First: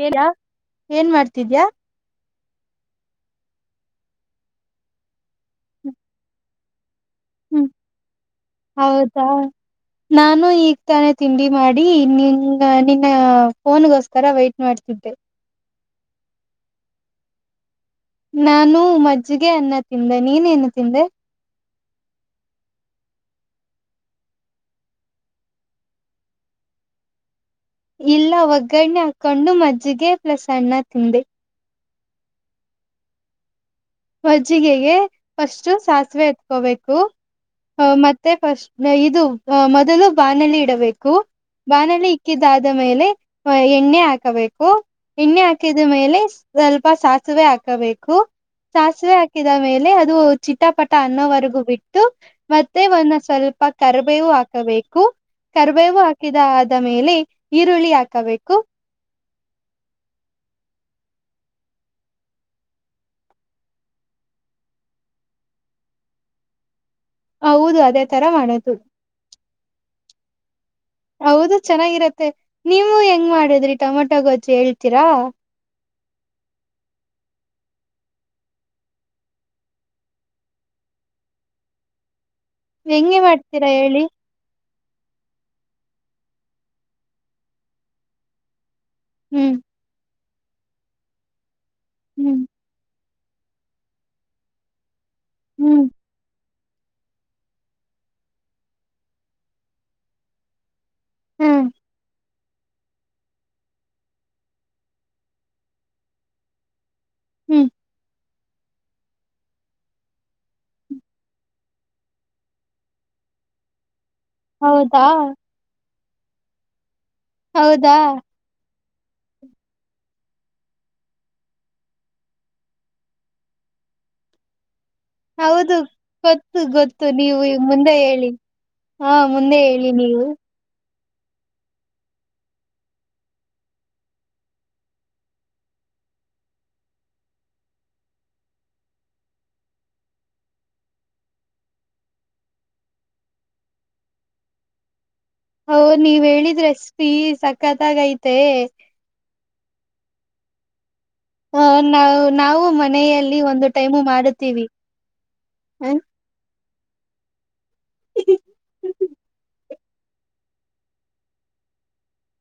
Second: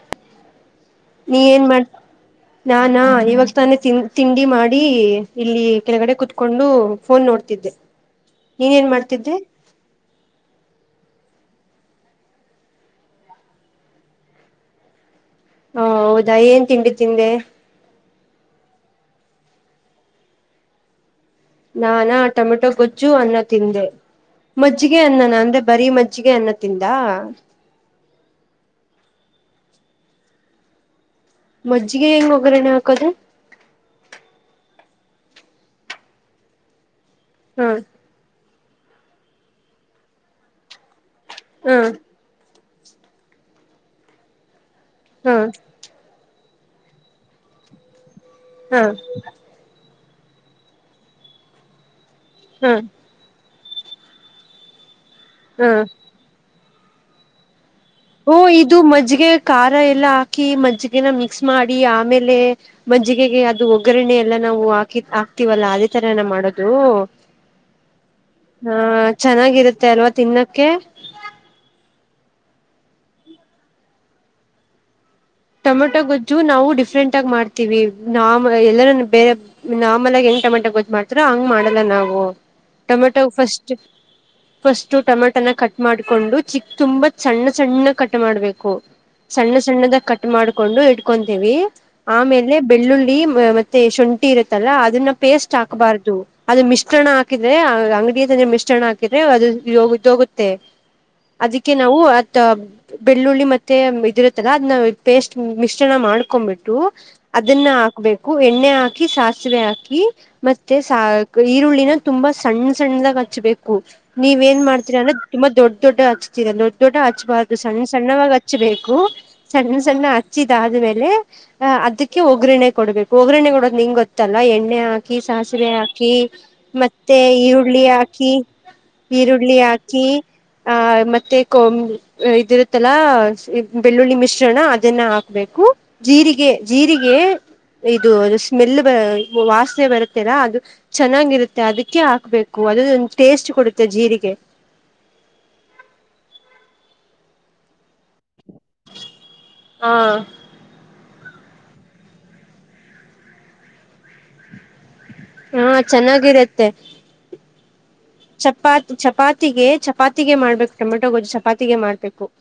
ಹೇರಾ ನೀ ಏನ್ ಮಾಡ ನಾನಾ ಇವಾಗ ತಾನೆ ತಿ ತಿಂಡಿ ಮಾಡಿ ಇಲ್ಲಿ ಕೆಳಗಡೆ ಕುತ್ಕೊಂಡು ಹ್ಮ್ ಹೌದಾ ಮಾಡ್ತಿದ್ದೆ ನಾನು ಈ ತಾನೇ ತಿಂಡಿ ಮಾಡಿ ನಿನ್ ನಿನ್ನ ಫೋನ್ಗೋಸ್ಕರ ವೈಟಟ್ ಮಾಡ್ತಿದ್ದೆ ಹಾ ಹೌದಾ ಏನ್ ತಿಂಡಿ ತಿಂದೆ ನಾನು ಮಜ್ಜಿಗೆ ಅನ್ನ ತಿಂದೆ ನೀನೇನು ತಿಂದೆ ನಾನಾ ಟೊಮೆಟೊ ಗೊಜ್ಜು ಅನ್ನ ತಿಂದೆ ಮಜ್ಜಿಗೆ ಅನ್ನ ನ ಅಂದ್ರೆ ಬರೀ ಮಜ್ಜಿಗೆ ಅನ್ನ ತಿಂದ ಇಲ್ಲ ಒಗ್ಗರಣರಣೆ ಹಾಕೊಂಡು ಮಜ್ಜಿಗೆ ಪ್ಲಸ ಅಣ್ಣ ತಿಂದೆ ಮಜ್ಜಿಗೆ ಹೆಂಗ್ ಒಗ್ಗರಣೆ ಹಾಕೋದ ಹೊಜ್ಜಿಗೆಗೆ ಫಸ್ಟ್ ಸಾಸಿವೆ ಎತ್ಕೋಬೇಕು ಹಾ ಮತ್ತೆ ಫಸ್ಟ್ ಇದು ಮೊದಲು ಬಾನಲಿ ಇಡಬೇಕು ಹಾ ಬಾನಲಿ ಇಕ್ಕಿದ ಮೇಲೆ ಎಣ್ಣೆ ಹಾಕಬೇಕು ಹಾ ಎಣ್ಣೆ ಹಾಕಿದ ಮೇಲೆ ಸ್ವಲ್ಪ ಸಾಸಿವೆ ಹಾಕಬೇಕು ಹಾ ಸಾಸಿವೆ ಹಾಕಿದ ಮೇಲೆ ಚಿಟಪಟ ಅನ್ನೋವರೆಗೂ ಬಿಟ್ಟು ಹಾ ಮತ್ತೆ ಒಂದು ಸ್ವಲ್ಪ ಕರ್ಬೇವು ಹಾಕಬೇಕು ಹಾ ಕರ್ಬೇವು ಹಾಕಿದ ಆದ ಮೇಲೆ ಈರುಳ್ಳಿ ಹಓ ಹಾಕಬೇಕು ಇದು ಮಜ್ಗೆ ಖಾರ ಎಲ್ಲ ಹಾಕಿ ಮಜ್ಜಿಗೆನ ಮಿಕ್ಸ್ ಮಾಡಿ ಆಮೇಲೆ ಮಜ್ಜಿಗೆಗೆ ಅದು ಒಗ್ಗರಣೆ ಎಲ್ಲ ನಾವು ಹಾಕಿ ಆಗ್ತಿವಲ್ಲಾ ಅದೇ ತರ ನ ಮಾಡೋದು ಹೌದು ಅದೇ ತರ ಮಾಡೋದು ಹಾ ಚೆನ್ನಾಗಿರುತ್ತೆ ಅಲ್ವಾ ತಿನ್ನಕ್ಕೆ ಹೌದು ಚೆನ್ನಾಗಿರತ್ತೆ ನೀವು ಹೆಂಗ್ ಮಾಡಿದ್ರಿ ಟೊಮೆಟೊ ಗೊಜ್ಜು ಹೇಳ್ತೀರಾ ಟೊಮೆಟೊ ಗೊಜ್ಜು ನಾವು ಡಿಫ್ರೆಂಟ್ ಆಗ ಮಾಡ್ತೀವಿ ನ ಎಲ್ಲರ ಬೇರೆ ನಾರ್ಮಲ್ ಆಗಿ ಹೆಂಗ ಟೊಮೆಟೊ ಮಾಡ್ತರ ಹಂಗ್ ಮಾಡಲ್ಲ ನಾವು ಹೆಂಗೆ ಟೊಮೆಟೊ ಮಾಡ್ತೀರಾ ಫಸ್ಟ್ ಹೇಳಿ ಫಸ್ಟ್ ಟೊಮೆಟನ ಕಟ್ ಮಾಡ್ಕೊಂಡು ಚಿಕ್ ತುಂಬಾ ಸಣ್ಣ ಸಣ್ಣ ಕಟ್ ಮಾಡ್ಬೇಕು ಸಣ್ಣ ಹ್ಮ್ ಸಣ್ಣದಾಗ ಕಟ್ ಮಾಡ್ಕೊಂಡು ಇಟ್ಕೊಂತೀವಿ ಹ್ಮ್ ಆಮೇಲೆ ಬೆಳ್ಳುಳ್ಳಿ ಮತ್ತೆ ಶುಂಠಿ ಇರುತ್ತಲ್ಲ ಅದನ್ನ ಪೇಸ್ಟ್ ಹ್ಮ್ ಹಾಕ್ಬಾರ್ದ ಅದು ಮಿಶ್ರಣ ಹಾಕಿದ್ರೆ ಅಂಗಡಿಯ ತಂದ ಮಿಶ್ರಣ ಹಾಕಿದ್ರೆ ಅದುೋಗೋಗುತ್ತೆ ಹ್ಮ್ ಅದಕ್ಕೆ ನಾವು ಅತ್ ಬೆಳ್ಳುಳ್ಳಿ ಮತ್ತೆ ಇದಿರತ್ತಲ್ಲ ಅದ್ನ ಪೇಸ್ಟ್ ಮಿಶ್ರಣ ಮಾಡ್ಕೊಬಿಟ್ಟು ಹ್ಮ್ ಅದನ್ನ ಹಾಕ್ಬೇಕು ಎಣ್ಣೆ ಹಾಕಿ ಸಾಸಿವೆ ಹಾಕಿ ಮತ್ತೆ ಈರುಳ್ಳಿನ ತುಂಬಾ ಸಣ್ಣ ಸಣ್ಣದಾ ಹಚ್ಬೇಕು ನೀವು ಏನ್ ಮಾಡ್ತೀರ ಹೌದಾ ಅಂದ್ರೆ ತುಂಬಾ ದೊಡ್ಡ್ ದೊಡ್ಡ್ ಹಚ್ತಿರಾ ದೊಡ್ಡ್ ದೊಡ್ಡೊ ಹಚ್ಚುಬಾರದು ಹೌದಾ ಸಣ್ಣಸಣ್ಣವಾಗಿ ಹಚ್ಚಚ್ಬೇಕು. ಚ ಚೆನ್ನ ಹಚ್ಚಿದಾದ್ಮೇಲೆ ಅ ಅದಕ್ಕೆ ಒಗ್ಗರಣೆ ಕೊಡಬೇಕು ಒಗ್ಗರಣೆ ಕೊಡೋದು ನಿಂಗ್ ಗೊತ್ತಲ್ಲ ಎಣ್ಣೆ ಹಾ ಹಾಕಿ ಸಾಸಿವೆ ಹೌದು ಹಾಕಿ ಗೊತ್ತು ಗೊತ್ತು ಮತ್ತೆ ನೀವು ಈ- ಈರುಳ್ಳಿ ಮುಂದೆ ಹೇಳಿ ಹಾಕಿ. ಹಾ ಈರುಳ್ಳಿ ಮುಂದೆ ಹೇಳಿ ಹಾಕಿ ನೀವು ಆ ಮ ತ್ತೆ ಇದಿರುತ್ತಲ್ಲ ಬೆಳ್ಳುಳ್ಳಿ ಮಿಶ್ರಣ. ನ್ನ ಹಾಕ್ಬೇಕು ಜೀರಿಗೆ ಜೀರಿಗೆ. ಇದು ಅದು ಸ್ಮೆಲ್ ವಾಸನೆ ಬರುತ್ತಲಾ ಅದು ಚೆನ್ನಾಗಿರುತ್ತೆ ಅದಕ್ಕೆ ಹಾಕ್ಬೇಕು. ಒಳಗಿಂದು ಟೇಸ್ಟ್ ಕೊಡುತ್ತೆ ಜೀರಿಗೆ. ಹೋ ನೀವ್ ಹೇಳಿದು ರೆಸಿಪಿ ಸಕತ್ತಾಗಿ ಐತೆ. ಹಾ ಹ ನಾವ್ ನಾವು ಮನೆಯಲ್ಲಿ ಒಂದು ಟೈಮು ಮಾಡುತ್ತೀವಿ. ಹಾ ಹ್ಮ್. ಚೆನ್ನಾಗಿರತ್ತೆ. ಚಪಾತಿ ಚಪಾತಿಗೆ ಚಪಾತಿಗೆ ಮಾಡ್ಬೇಕು ಟೊಮೆಟೊ ಗೊಜ್ಜು ಚಪಾತಿಗೆ ಮಾಡ್ಬೇಕು. [inaudible]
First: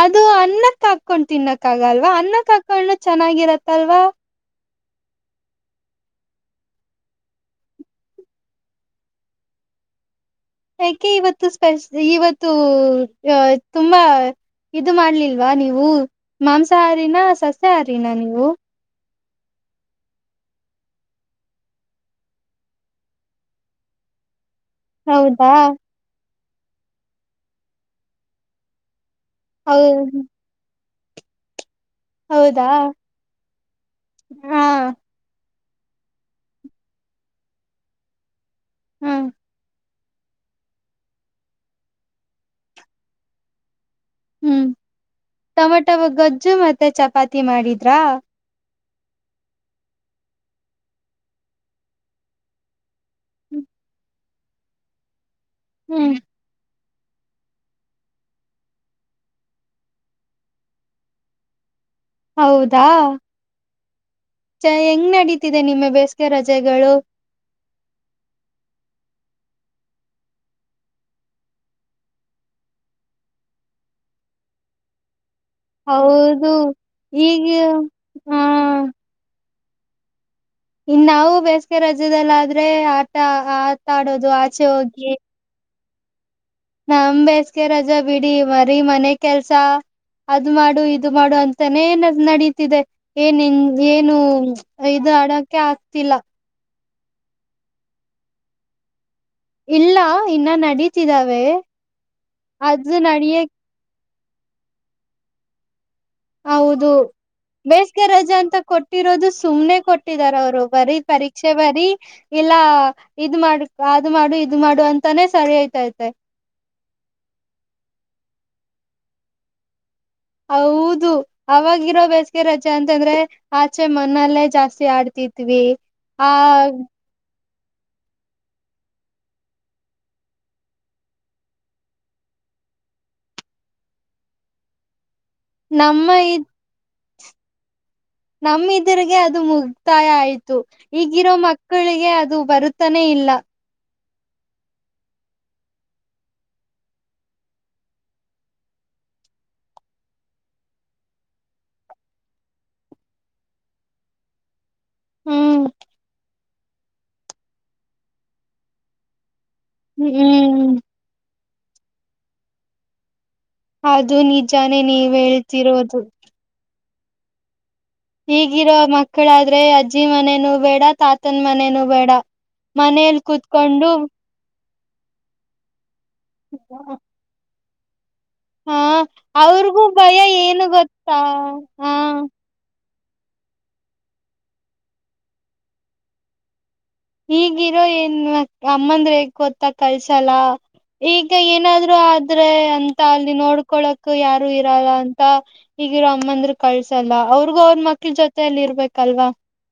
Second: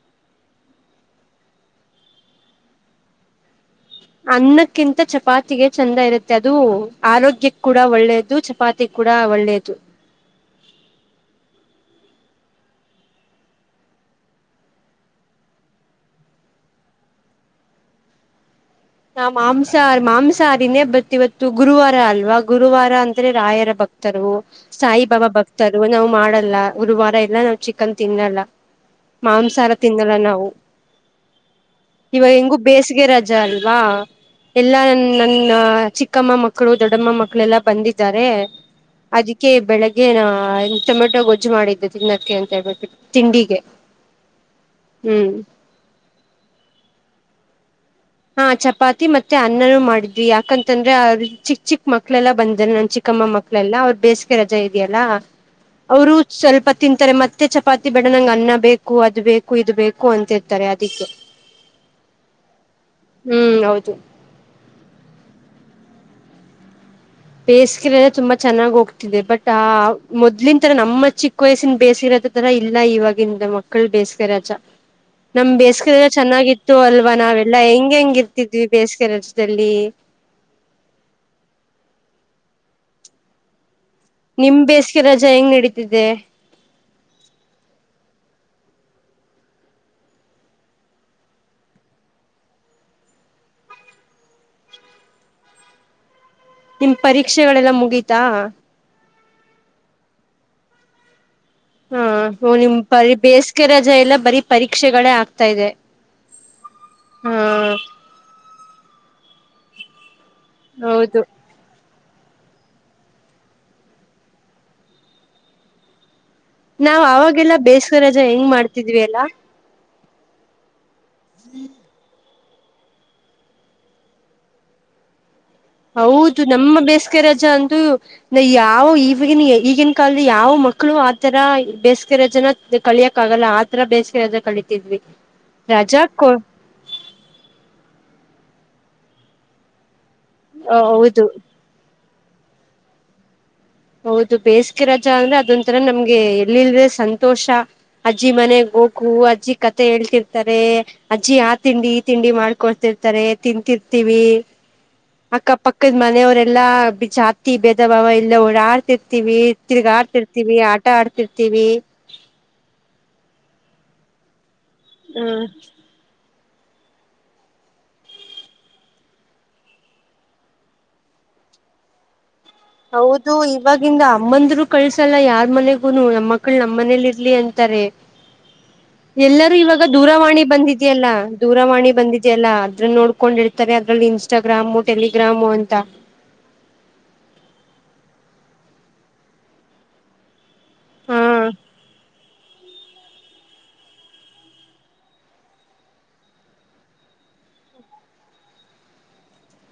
ಅದು ಅನ್ನಕ್ಕ ಹಾಕೊಂಡ್ ತಿನ್ನಕ್ಕಗಲ್ವಾ ಅನ್ನಕ್ ಹಾಕೊಂಡು ಚೆನ್ನಾಗಿರತ್ತಲ್ವಾ. ಕಿಂತ ಚಪಾತಿಗೆ ಚಂದ ಇರುತ್ತೆ ಅದು ಆರೋಗ್ಯಕ್ ಕೂಡ ಒಳ್ಳೇದು ಚಪಾತಿ ಕೂಡ ಒಳ್ಳೇದು. [inaudible] ಯಾಕೆ ಇವತ್ತು ಸ್ಪೈಸಿ ಇವತ್ತು ಅ ತುಂಬಾ. ಇದು ಮಾಡ್ಲಿಲ್ವಾ ನೀವು ಮಾಂಸಾಹಾರಿನ ಸಸ್ಯಹಾರಿನ ನೀವು. ನ ಮಾಂಸಾಹಾರಿ ಮಾಂಸಾಹಾರಿನೇ ಬತ್ ಇವತ್ತು ಗುರುವಾರ ಅಲ್ವಾ ಗುರುವಾರ ಅಂದ್ರೆ ರಾಯರ ಭಕ್ತರು. ಸಾಯಿಬಾಬಾ ಹೌದಾ ಭಕ್ತರು ನಾವ್ ಮಾಡಲ್ಲ ಗುರುವಾರ ಎಲ್ಲಾ ನಾವ್ ಚಿಕನ್ ತಿನ್ನಲ್ಲ. ಮಾಂಸಾರ ಹೌ ತಿನ್ನಲ್ಲ ನಾವು. ಇವಾಗ ಹೆಂಗು ಹೌದಾ ಬೇಸಿಗೆ ರಜಾ ಅಲ್ವಾ ಹಾ ಎಲ್ಲಾ ನನ್ ನನ್ನ. ಚಿಕ್ಕಮ್ಮ ಮಕ್ಕಳು ದೊಡ್ಡಮ್ಮ ಮಕ್ಕಳೆಲ್ಲಾ ಬಂದಿದ್ದಾರೆ ಹಾ ಅದಿಕ್ಕೆ ಬೆಳಗ್ಗೆ ಏನ ಟೊಮೆಟೊ ಗೊಜ್ಜು ಮಾಡಿದ್ದೆ ತಿನ್ನಕ್ಕೆ ಅಂತ ಹೇಳ್ಬಿಟ್ಟಬಿಟ್ಟು ತಿಂಡಿಗೆ. ಹ್ಮ್ ಹ್ಮ್ ಟಮಟೋ ಗೊಜ್ಜು ಮತ್ತೆ ಚಪಾತಿ ಮಾಡಿ ಹಾ ಚಪಾತಿ ಮತ್ತೆ ಅನ್ನನೂ ಮಾಡಿದ್ವಿ ಯಾಕಂತಂದ್ರೆ ಚಿಕ್ ಚಿಕ್ ಮಕ್ಳೆಲ್ಲಾ ಬಂದ ನನ್ ಚಿಕ್ ಕ್ಕಮ್ಮ ಮಕ್ಕಳೆಲ್ಲಾ ಅವ್ರರು ಬೇಸಿಗೆ ರಜೆ ಇದೆಯಲ್ಲ ಹ್ಮ್ ಅವರು ಸ್ವಲ್ಪ. ತಿಂತಾರೆ ಮತ್ತೆ ಚಪಾತಿ ಬೇಡೋಣಂಗೆ ಅನ್ನ ಬೇಕು ಅದು ಬೇಕು ಇದು ಬೇಕು ಅಂತಿರ್ತಾರೆ ಅದಿಕ್ಕೆ. [inaudible] ಹೌದಾ ಚಯ್ ಹೆಂಗ್ ನಡಿತಿದೆ ನಿಮ್ಮ ಬೇಸಿಗೆ ರಜೆಗಳು. ಬೇಸ್ಗ್ ತುಂಬಾ ಚೆನ್ನಾಗಿ ಹೋಗ್ತಿದೆ ಬಟ್ ಆ ಮೊದ್ಲಿನ್ ತರ ನಮ್ಮ ಚಿಕ್ಕ ವಯಸ್ಸಿನ ಬೇಸಿಗೆರಜ ತರ. ಇಲ್ಲ ಇವಾಗಿಂದ ಮಕ್ಕಳ ಬೇಸಿಗೆರಜ. ನಮ್ ಬೇಸಿಗೆನೆ ಹೌದು ಚೆನ್ನಾಗಿತ್ತು ಅಲ್ವಾ ಈಗ ನಾವೆಲ್ಲಾ ಹೆಂಗ್ ಹೆಂಗ್ ಹ ಇರ್ತಿದ್ವಿ ಬೇಸ್ಗೆರಜ್. ದಲ್ಲಿ ಇನ್ ನಾವು ಬೇಸಿಗೆ ರಾಜ್ಯದಲ್ಲಾದ್ರೆ ಆಟ ಆ ನಿಮ್ಮ್ ಬೇಸಿಗೆ ರಜಾ ಹೆಂಗ್ ನಡೀತಿದೆ. ನಮ್ ಬೇಸಿಗೆ ರಜಾ ಬಿಡಿ ಬರೀ ಮನೆ ಕೆಲ್ಸ. ಅದು ಮಾಡು ಇದು ಮಾಡು ಅಂತಾನೇ ನಡೀತಿದೆ ಏನನ್ ಏನು ಇದು. ಯಾಡಕೆ ಆಗ್ತಿಲ್ಲ. ನಿಮ್ ಪರೀಕ್ಷೆಗಳೆಲ್ಲ ಮುಗೀತಾ. ಇಲ್ಲ ಇನ್ನ ನಡೀತಿದಾವೆ. ಹಾ ನಿಮ್ ಅದು ಬರಿ ನಡಿಯಕ್ ಬೇಸಿಗೆ ರಜೆ ಎಲ್ಲಾ ಬರೀ ಪರೀಕ್ಷೆಗಳೇ ಆಗ್ತಾ ಇದೆ. ಹೌದು ಹಾ ಬೇಸಿಗೆ ರಜೆ ಅಂತ ಕೊಟ್ಟಿರೋದು ಸುಮ್ನೆ. ಇಟ್ಟಿದಾರ್ ಅವರು ಬರೀ ಹೌದು ಪರೀಕ್ಷೆ ಬರೀ. ಇಲ್ಲಾ ಇದ್ ಮಾಡ ಅದ್ ಮಾಡು ಇದ್ ಮಾಡು ಅಂತಾನೇ ಸರಿ ಆಯ್ತೈತೆ. ನಾವ್ ಅವಾಗೆಲ್ಲಾ ಬೇಸಗೆರಜ ಹೆಂಗ್ ಮಾಡ್ತಿದ್ವಿ ಅಲ್ಲ ಹೌದು ಅವವಾಗಿರೋ ಬೇಸ ರಜೆ ಅಂತಂದ್ರೆ ಆಚೆ ಮನಲ್ಲೇ ಜಾಸ್ತಿ ಆಡ್ತಿದ್ ಹೌದು ನಮ್ಮ ಬೇಸಿಗೆ ರಜಾ ಅಂ ಯಾವ ಈಗಿನ ಈಗಿನ ಕಾಲದಲ್ಲಿ ಯಾವ ಮಕ್ಕಳು ಆತರ ಬೇಸಿಗೆರಜನ ಇ ಕಲಿಯಕ್ ಆಗಲ್ಲ ಆತರ ಬೇಸಿಗೆ ರಜಾ ಕಲಿತಿದ್ವಿ ರಜಾ ನಮ್ಮ ಕೊ ನಮಿದ್ರರಿಗೆ ಅದು ಮುಗತಾಯ ಆಯ್ತು ಹೌದು ಈಗಿರೋ ಮಕ್ಕಳಿಗೆ ಅದು ಬರುತ್ತಾನೇ ಇಲ್ಲ ಹೌದು ಬೇಸಿಗೆ ರಜಾ ಅಂದ್ರೆ ಅದೊಂತರ ನಮ್ಗೆ ಎಲ್ಲಿಲ್ದೆೆ ಸಂತೋಷ ಅಜ್ಜಿ ಮನೆಗೋ ಗೂ ಅಜ್ಜಿ ಕತೆ ಹೇಳ್ತಿರ್ತಾರೆ ಅಜ್ಜಿ ಆ ತಿಂಡಿ ಈ ತಿಂಡಿ ಮಾಡ್ಕೊಡ್ತಿರ್ತಾರೆ ತಿಂತರ್ ತಿವಿ ಹ್ಮ್ ಅಕ್ಕಪಕ್ಕದ ಮನೆಯವರೆಲ್ಲಾ ಜಾತಿ ಭೇದ ಭಾವ ಇಲ್ಲ್ದೆ ಆಡ್ತಿರ್ತಿವಿ ತಿರ್ಗಾಡ್ತಿರ್ತಿವಿ ಹ್ಮ್ ಆಟ ಆಡ್ತಿರ್ತಿವಿ ಅದು ನಿಜಾನೇ ನೀವ ಹೇಳ್ತಿರೋದು ಈಗಿರೋ ಮಕ್ಕಳಾದ್ರೆ ಅಜ್ಜಿ ಮನೇನೂ ಬೇಡ ತಾತನ್ ಮನೇನೂ ಬೇಡ ಮನೇಲಿ ಹೌದು ಕೂತ್ಕೊಂಡು ಇವಾಗಿಂದ ಹಮ್ಮಂದರು ಕಳ್ಸಲ್ಲ ಯಾರ್ ಮನೆಗೂನು ನಮ್ಮ ಮಕ್ಳು ನಮ್ಮ ಮನೇಲಿ ಇರ್ಲಿ ಅಂತಾರೆ ಹಾ ಎಲ್ಲರೂ ಅವ್ರಿಗೂ ಇವಾಗ ಭಯ ದೂರವಾಣಿ ಏನು ಬಂದಿದ್ಯಲ್ಲಾ ಗೊತ್ತಾ ದೂರವಾಣಿ ಹ ಬಂದಿದ್ಯಲ್ಲ ಅದ್ರನ್ನ ನೋಡ್ ಹಕೊಂಡಿರ್ತಾರೆ ಅದ್ರಲ್ಲಿ ಇನ್ಸ್ಟಾಗ್ರಾಮು ಟೆಲಿಗ್ರಾಮು ಅಂತ ಈಗಿರೋ ಏನ್ ಅಮ್ಮಂದ್ರಗ್ ಗೊತ್ತ ಕಲ್ಸಲ್ಲ ಹಾ ಈಗ ಏನಾದ್ರು ಆದ್ರೆ ಅಂತ ಅಲ್ಲಿ ನೋಡ್ಕೊಳಕ್ ಯಾರು ಇರಲ್ಲ ಅಂತ ಈಗಿರೋ ಅಮ್ಮಂದ್ರ ಕಳ್ಸಲ್ಲ ಅವ್ರಿಗೂ ಅವ್ರ ಮಕ್ಳ ಮಕ್ಕ ಜೊತೆಯಲ್ಲಿ ಇರ್ಬೇಕಲ್ವಾ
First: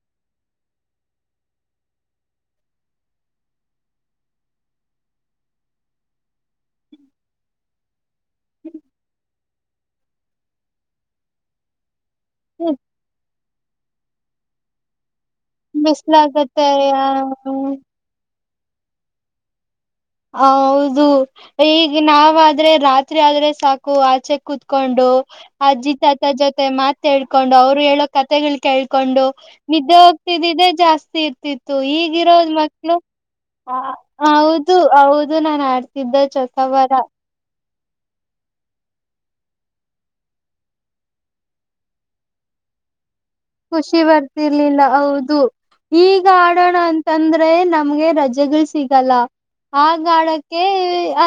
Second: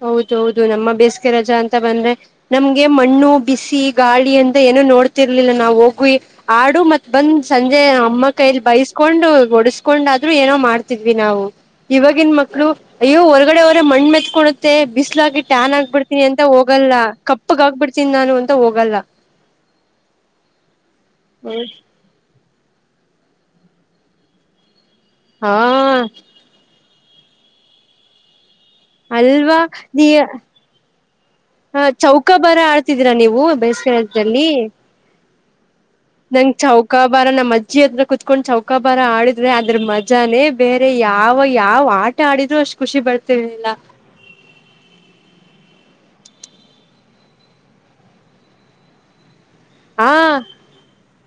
ಹೌದೌದು ನಮ್ಮ ಬೇಸಿಗೆ ರಜಾ ಅಂತ ಬಂದ್ರೆ ನಮ್ಗೆ ಮಣ್ಣು ಬಿಸಿ ಗಾಳಿ ಅಂತ ಏನೋ ನೋ ಗೊತ್ತಿರ್ಲಿಲ್ಲ ನಾವು ಹೋಗ್ವಿ ಆಡು ಮತ್ ಬಂದ್ ಸಂಜೆ ಅಮ್ಮ ಕೈಲ್ಲಿ ಬೈಸ್ಕೊಂಡು ಡಸ್ಕೊಂಡು ಆದ್ರೂ ಏನೋ ಮಾಡ್ತಿದ್ವಿ ನಾವು ಇವಾಗಿನ ಮಕ್ಕಳು ಅಯ್ಯೋ ಹೊರಗಡೆ ಅವರ ಮಣ್ಣ ಮೆತ್ಕೊಡುತ್ತೆ ಬಿಸಲಾಗಿಟ್ಟ ಟ್ಯಾನ್ ಆಗ್ಬಿಡ್ತೀನಿ ಅಂತ ಹೋಗಲ್ಲ ಕಪ್ಪಗ ಬಿಸ್ಲಾಗತ್ತೆ ಆಗ್ಬಿಡ್ತೀನಿ ನಾನು ಅಂತ ಹೋಗಲ್ಲ ಹ ಹೌದು ಈಗ ನಾವ ಆದ್ರೆ ರಾತ್ರಿ ಆದ್ರೆ ಸಾಕು ಆಚೆ ಕೂತ್ ಕೊಂಡು ಹಾ ಅಜ್ಜಿ ತಾತ ಜೊತೆ ಮಾತೇಡ್ಕೊಂಡು ಅವ್ರು ಹೇಳೋ ಕತೆೆಗಳ ಕೇಳ್ಕೊಂಡು ಅಲ್ವಾ ನಿದ್ದೆ ನೀ ಹೋಗ್ತಿದ್ದ್ರೆ ಜಾಸ್ತಿ ಇರ್ತಿತ್ತು ಈಗಿರೋದ ಮಕ್ಳು ಆ, ಬೇಸಿಗೆಜಲ್ಲಿ ಹೌದು ಹೌದು ನಾನ್ ಆಡ್ತ ನಂ ಚೌಕಾ ಬಾರ ನಮ್ಮ ಮಜ್ಜ ಜಿತ್ರ [unintelligible] ಕುೂತ್ಕೊಂಡ್ ಚೌಕಾ ಬರ ಆಡಿದ್ರೆ ಅದ್ರ ಮಜಾನೇ ಬೇರೆ ಯಾವ ಯಾವ ಆಟ ಆಡಿದ್ರು ಅಷ್ಟ ಖುಿರ್ [unintelligible] ಖುಷಿ ಬರ್ತಿರ್ಲಿಲ್ಲ ಹೌದು ಈಗ ಗಾರ್ಡಣ ಅಂತಂದ್ರೆ ನಮ್ಗೆ ರಜೆಗಳು ಸಿಗಲ್ಲ ಆ ಗಾರ್ಡಕ್ಕೆ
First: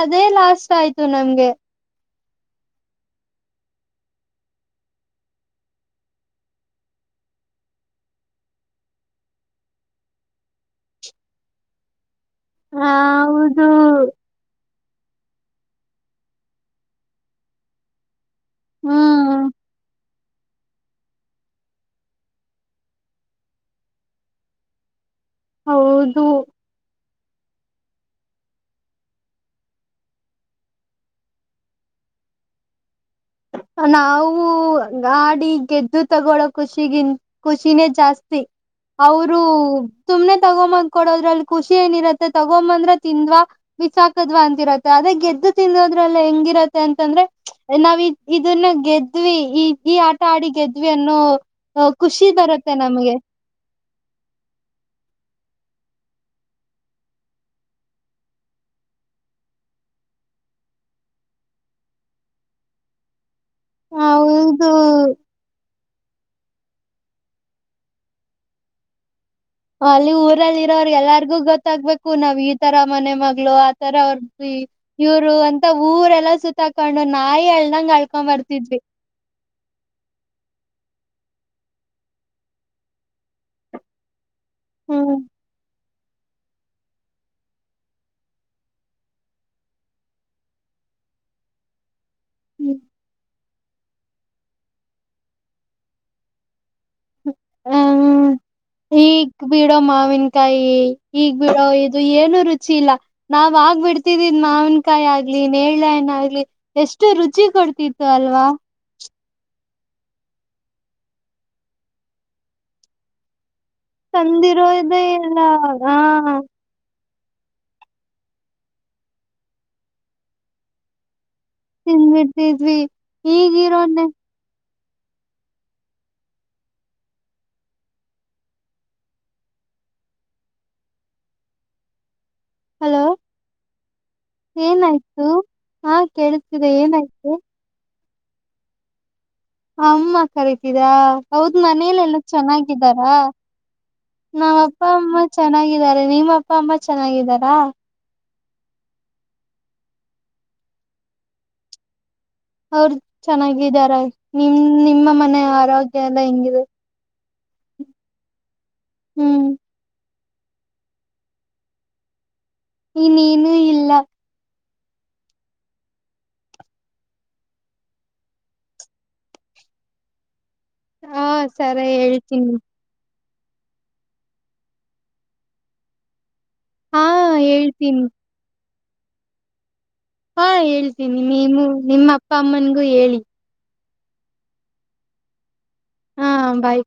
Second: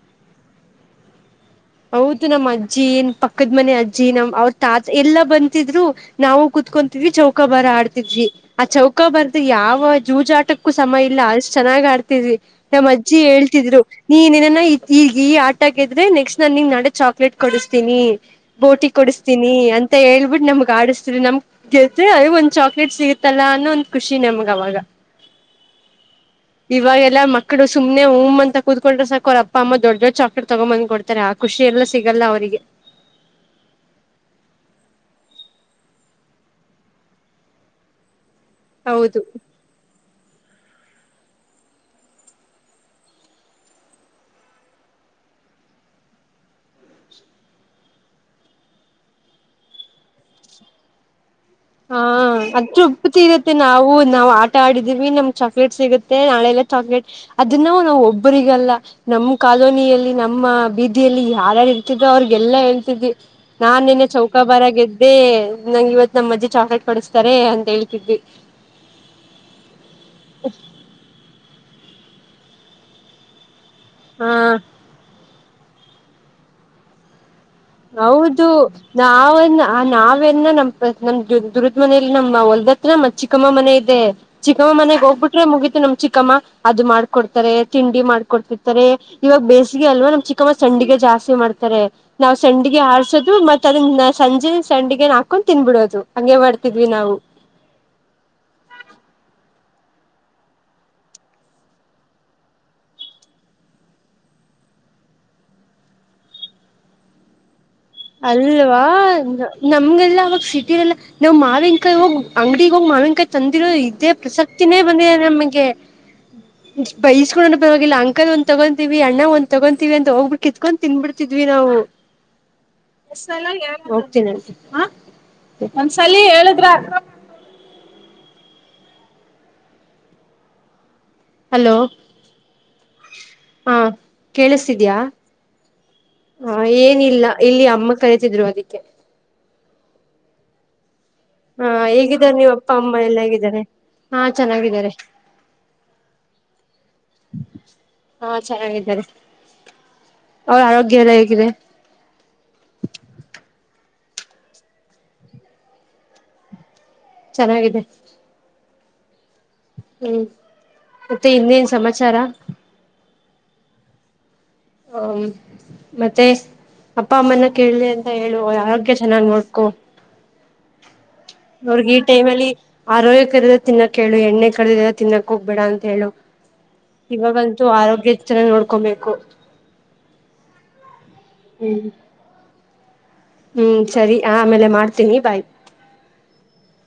ಅದೇ ಲಾಸ್ಟ್ ಆಯ್ತು ನಮ್ಗೆ ಹೌದು ನಮ್ಮ್ ಅಜ್ಜಿ ಪಕ್ಕದ ಮನೆ ಅಜ್ಜಿ ನಮ್ ಅವ್ರ ತಾತ ಎಲ್ಲಾ ಬಂತಿದ್ರು ನಾವು ಕುೂತ್ಕೊವಿ ವಿ ಚೌಕಾ ಬರ ಆಡ್ತಿದ್ವಿ ಆ ಚೌಕ ಬರ ಯಾವ ಜೂಜಾಟಕ್ಕೂ ಸಮಯ ಇಲ್ಲ ಅಷ್ಟ್ ಚೆನ್ನಾಗಿ ಆಡ್ತಿದ್ವಿ ಹ ನಮ್ಮ್ ಅಜ್ಜಿ ಹೌದು ಹೇಳ್ತಿದ್ರು ನೀನೇನಾನ ಈಗ ಈ ಆಟ ದ್ರೆ ನೆಕ್ಸ್ಟ್ ನಾನ ನಿಂಗ್ ನಾಡೆ ಚಾಕ್ಲೇಟ್ ಕೊಡಿಸ್ತೀನಿ ಬೋಟಿ ಹ್ಮ್ ಕೊಡಿಸ್ತೀನಿ ಅಂತ ಹೇಳ್ಬಿಟ್ಟ ನಮ್ಗ್ ಆಡಿಸತರಿ ನಮ್ಗ್ ರ್ತ್ರಿ ಅದ ಒಂದ್ ಚಾಕ್ಲೇಟ್ ಸಿಗತ್ತಲ್ಲ ಅನ್ನೋ ಒಂದ್ ಖುಷಿ ನಮ್ಗ ಅವವಾಗ ಹೌದು ಎಲ್ಲ ಮಕ್ಕಳ ಸುಮ್ನೆ ಮ್ ಅಂತ ಕತ್ಕೊಂಡ್ರೆ ಸಾಕ ಅವ ಅಮ್ಮ ದೊಡ್ ಡ್ ಚಾಕ್ಟ್ ತಗೊಂಬಂದ್ ಕೊಡ್ ತರ ಖುಷಿ ಎಲ್ಲ ಸಿಗಲ್ಲ ಅವರಿಗೆ ನಾವು ಗಾಡಿ ಗೆದ್ದು ತಗೊಳೋ ಖುಷಿಗಿನ್ ಖುಷಿನೇ ಜಾಸ್ತಿ [inaudible] ಹೌದು ಅವರು ಸುಮ್ನೆ ತಗೊಂಬಂದ್ ಕೊಡೋದ್ರಲ್ಲಿ ಖುಷಿ ಏನಿರುತ್ತೆ ತಗೊಂಬಂದ್ರೆ ತಿಂದ್ವಾ ಬಿಸಾಕ್ಕೊಟ್ವಾ ಅಂತಿರುತ್ತೆ ಅ ಗೆದ್ದು ತತಿನ್ನೋದ್ರಲ್ಲಿ ಹೆಂಗಿರತ್ತೆ ಅಂತಂದ್ರೆ ನಾವ ಇದನ್ನ ಗೆದ್ವಿ ಈ ಈ ಆಟ ಆಡಿ ಗೆದ್ವಿ ಅನ್ನು ಹಾ ಅದೊಪ್ತಿ ಇರತ್ತೆ ನಾವು ನಾವ್ ಆಟ ಆಡಿದೀವಿ ನಮ್ ಚ ಚಾಕ್ಲೇಟ್ ಸಿಗುತ್ತೆ ನಾಳೆಲ್ಲ ಚಾಕ್ಲೇಟ್ ಅದ ನಾವು ನಾವು ಒಬ್ಬರಿಗಲ್ಲ ನಮ್ಮ್ ಕಾಲೋನಿಯಲ್ಲಿ ನಮ್ಮ ಬೀದಿಯಲ್ಲಿ ಯಾರ್ಯಾರು ಇರ್ತಿದ್ರೋ ಅವ್ರಿಗೆಲ್ಲಾ ಹೇಳ್ತಿದ್ವಿ ನಾನ್ ನಿನ್ನೆ ಚೌಕಾ ಹೌದು ಬರಾಗ ಗೆದ್ದೆ ನಂಗಗೆ ಇವತ್ ನಮ್ಮ್ ಚಾಕ್ಲೇಟ್ ಕೊಡಿಸ್ತಾರೆ ಅಂತ ಹೇಳ್ತಿದ್ವಿ ಅಲ್ಲಿ ಊರಲ್ಲಿ ಇರೋ ಎಲ್ಲಾರಿಗೂ ಗೊತ್ತಾಗ್ಬೇಕು ನಾವ್ ಈ ತರ ಮನೆ ಮಗಳು ಅವ್ರ ಹಾ ಇವರು ಅಂತ ಊರೆಲ್ಲ ಸುತ್ತಕೊಂಡು ನಾಯಿ ಅಳ್ದಂಗ ಅಳ್ಕೊಂಡ್ ಹೌದು ಬರ್ತಿದ್ವಿ ನಾವನ್ನ ನಾವೆನ್ನ ನಪ ನಮ್ದ ದುರದ ಮನೇಲಿ ನಮ್ಮ ಹೊಲ್ದತ್ರ ಮ ಚಿಕ್ಕಮ್ಮ ಮನೆ ಇದೆ ಚಿಕ್ಕಮ್ಮ ಮನೆಗ್ ಹ್ಮ್ ಹೋಗ್ಬಟ್ರೆ ಮುಗಿತತಿ ನಮ ಚಿಕ್ಕ ಚಿಕ್ಕಮ್ಮ ಅದು ಮಾಡ್ಕೊಡ್ತಾರೆ ತಿಂಡಿ ಮಾಡ್ಕೊಡ್ತಿರ್ತಾರೆ ಇವಾಗ ಬೇಸಿಗೆ ಅಲ್ವಾ ನಮ್ ಚಿಕ್ಕಮ್ಮ ಸಂಡಿಗೆ ಜಾಸ್ತಿ ಜಾಸ್ತಿ ಮಾಡ್ತಾರೆ ಹ್ಮ್ ಸಂಡಿಗೆ ಆರ್ಸೋದು ಮತ್ತತ್ ಅದನ್ನ ಸಂಜೆ ಸಂಡಿಗೆನ್ ಹಾಕೊಂಡು ತಿನ್ಬಿಡೋದು ಹಂಗೆ ಬರ್ತ ಹ್ಮ ಹಗ ಬಿಡೋ ಮಾವಿನಕಾಯಿ ಈಗ್ ಬಿಡೋ ಇದು ಏನು ರುಚಿ ಇಲ್ಲ ನಾವ್ ಆಗ್ ಬಿಡ್ತಿದ ನ ಮಾನ್ಕಾಯಿ ಆಗ್ಲಿ ನೇನ ಆಗ್ಲಿ ಎಷ್ಟು ರುಚಿ ಕೊಡ್ ಅಲ್ವಾ ನಮ್ಗೆಲ್ಲಾ ಅವಾಗ ಸಿಟಿ ಎಲ್ಲ ನಾಮಾವಿನಕಾಯಿ ಹೋಗಿ ಅಂಗಡಿಗ ಹೋಗ ಮಾವಿನಕಾಯಿ ತಂದ ರು ಇದೇ ಪ್ರಸಕ್ತಿನೇ ತಂದಿರೋದೇ ಬಂದಿದೆ ಇಲ್ಲ ನಮಗೆ ಹಾ ಬೈಸ್ಕೊಂಡೋ ಬರವಾಗಿ ಅಕಲ್ ಒಂದ್ವಿ ಅಣ್ಣ ಒಂದ ತಗೊಂತೀ ಅ ಹೋಗ್ಬಿಟ್ಟ ಕತ್ಕೊಂಡ್ ತಿನ್ಬಿಟ್ಟ ನಾವು ತಿಂದ್ಬಿಡ್ತಿದ್ವಿ ಈಗಿರೋನ್ನೆ ಹೋಗ್ತೀನಿ ಅಂತೆ ಹ ಒಂದ್ಸಲ ಹೇಳುದ್ರ ಹಲೋ ಹಲೋ ಹಾ ಕೇಳಿಸತಿದ್ಯಾ ಏನಾಯ್ತು ಹಾ ಆ ಕೇಳಿಸ್ತಿದೆ ಏನಿಲ್ಲ ಏನಾಯ್ತು ಇಲ್ಲಿ ಅಮ್ಮ ಕರಿತಿದ್ರು ಅದಕ್ಕೆ ಅಮ್ಮ ಕರಿತಿದಾ ಹೌದ್ ಹಾ ಮನೇಲೆ ಎಲ್ಲ ಹೇಗಿದ್ದಾರೆ ನೀವ್ ಅಪ್ಪ ಅಮ್ಮ ಚೆನ್ನಾಗಿದ್ದಾರಾ ಎಲ್ಲ ಹೇಗಿದ್ದಾರೆ ಹಾ ನಮ್ಮ್ ಅಪ್ಪ ಚೆನ್ನಾಗಿದ್ದಾರೆ ಅಮ್ಮ ಚೆನ್ನಾಗಿದ್ದಾರೆ ನಿಮ್ಮ ಅಪ್ಪ ಅಮ್ಮ ಚೆನ್ನಾಗಿದ್ದಾರಾ ಹಾ ಚೆನ್ನಾಗಿದ್ದಾರೆ ಅವ್ರ ಆರೋಗ್ಯ ಎಲ್ಲ ಹೇಗಿದೆ ಅವರು ಚೆನ್ನಾಗಿದಾರ ನಿಮ ನಿಮ್ಮ ಮನೆಯ ಆರೋಗ್ಯ ಎಲ್ಲ ಹೆಂಗಿದೆ ಚೆನ್ನಾಗಿದೆ ಹ್ಮ್ ಹ್ಮ್ ಮತ್ತೆ ಇನ್ನೇನ್ ಸಮಾಚಾರ ನೀ ನೀನು ಇಲ್ಲ ಹ್ಮ ಮತ್ತೆ ಅಪ್ಪ ಅಮ್ಮನ ಕೇಳಲಿ ಅಂತ ಹೇಳು ಆರೋಗ್ಯ ಚೆನ್ನಾಗ್ ನೋಡ್ಕೊ ಹಾ ಸರ ನೋಡ್ಗಿ ಈ ಟೈಮ್ ಅಲ್ಲಿ ಹೇಳ್ತೀನಿ ಆರೋಗ್ಯ ಕದ ತಿನ್ನಕ್ ಹೇಳು ಎಣ್ಣೆ ಕಳದ್ರ ತಿನ್ನಕ್ ಹೋಗ್ಬೇಡ ಅಂತ ಹೇಳು ಹಾ ಇವಾಗಂತೂ ಹೇಳ್ತೀನಿ ಆರೋಗ್ಯ ಹೆಚ್ಚರಾಗಿ ನೋಡ್ಕೊಬೇಕು ಹಾ ಹೇಳ್ತೀನಿ ನೀವು ಹ್ಮ್ ನಿಮ್ಮ ಅಪ್ಪ ಅಮ್ಮನ್ಗೂ ಹೇಳಿ ಹ್ಮ್ ಸರಿ ಆ ಆಮೇಲೆ ಮಾಡ್ತೀನಿ ಬಾಯ್ ಹಾ ಭಾಯ್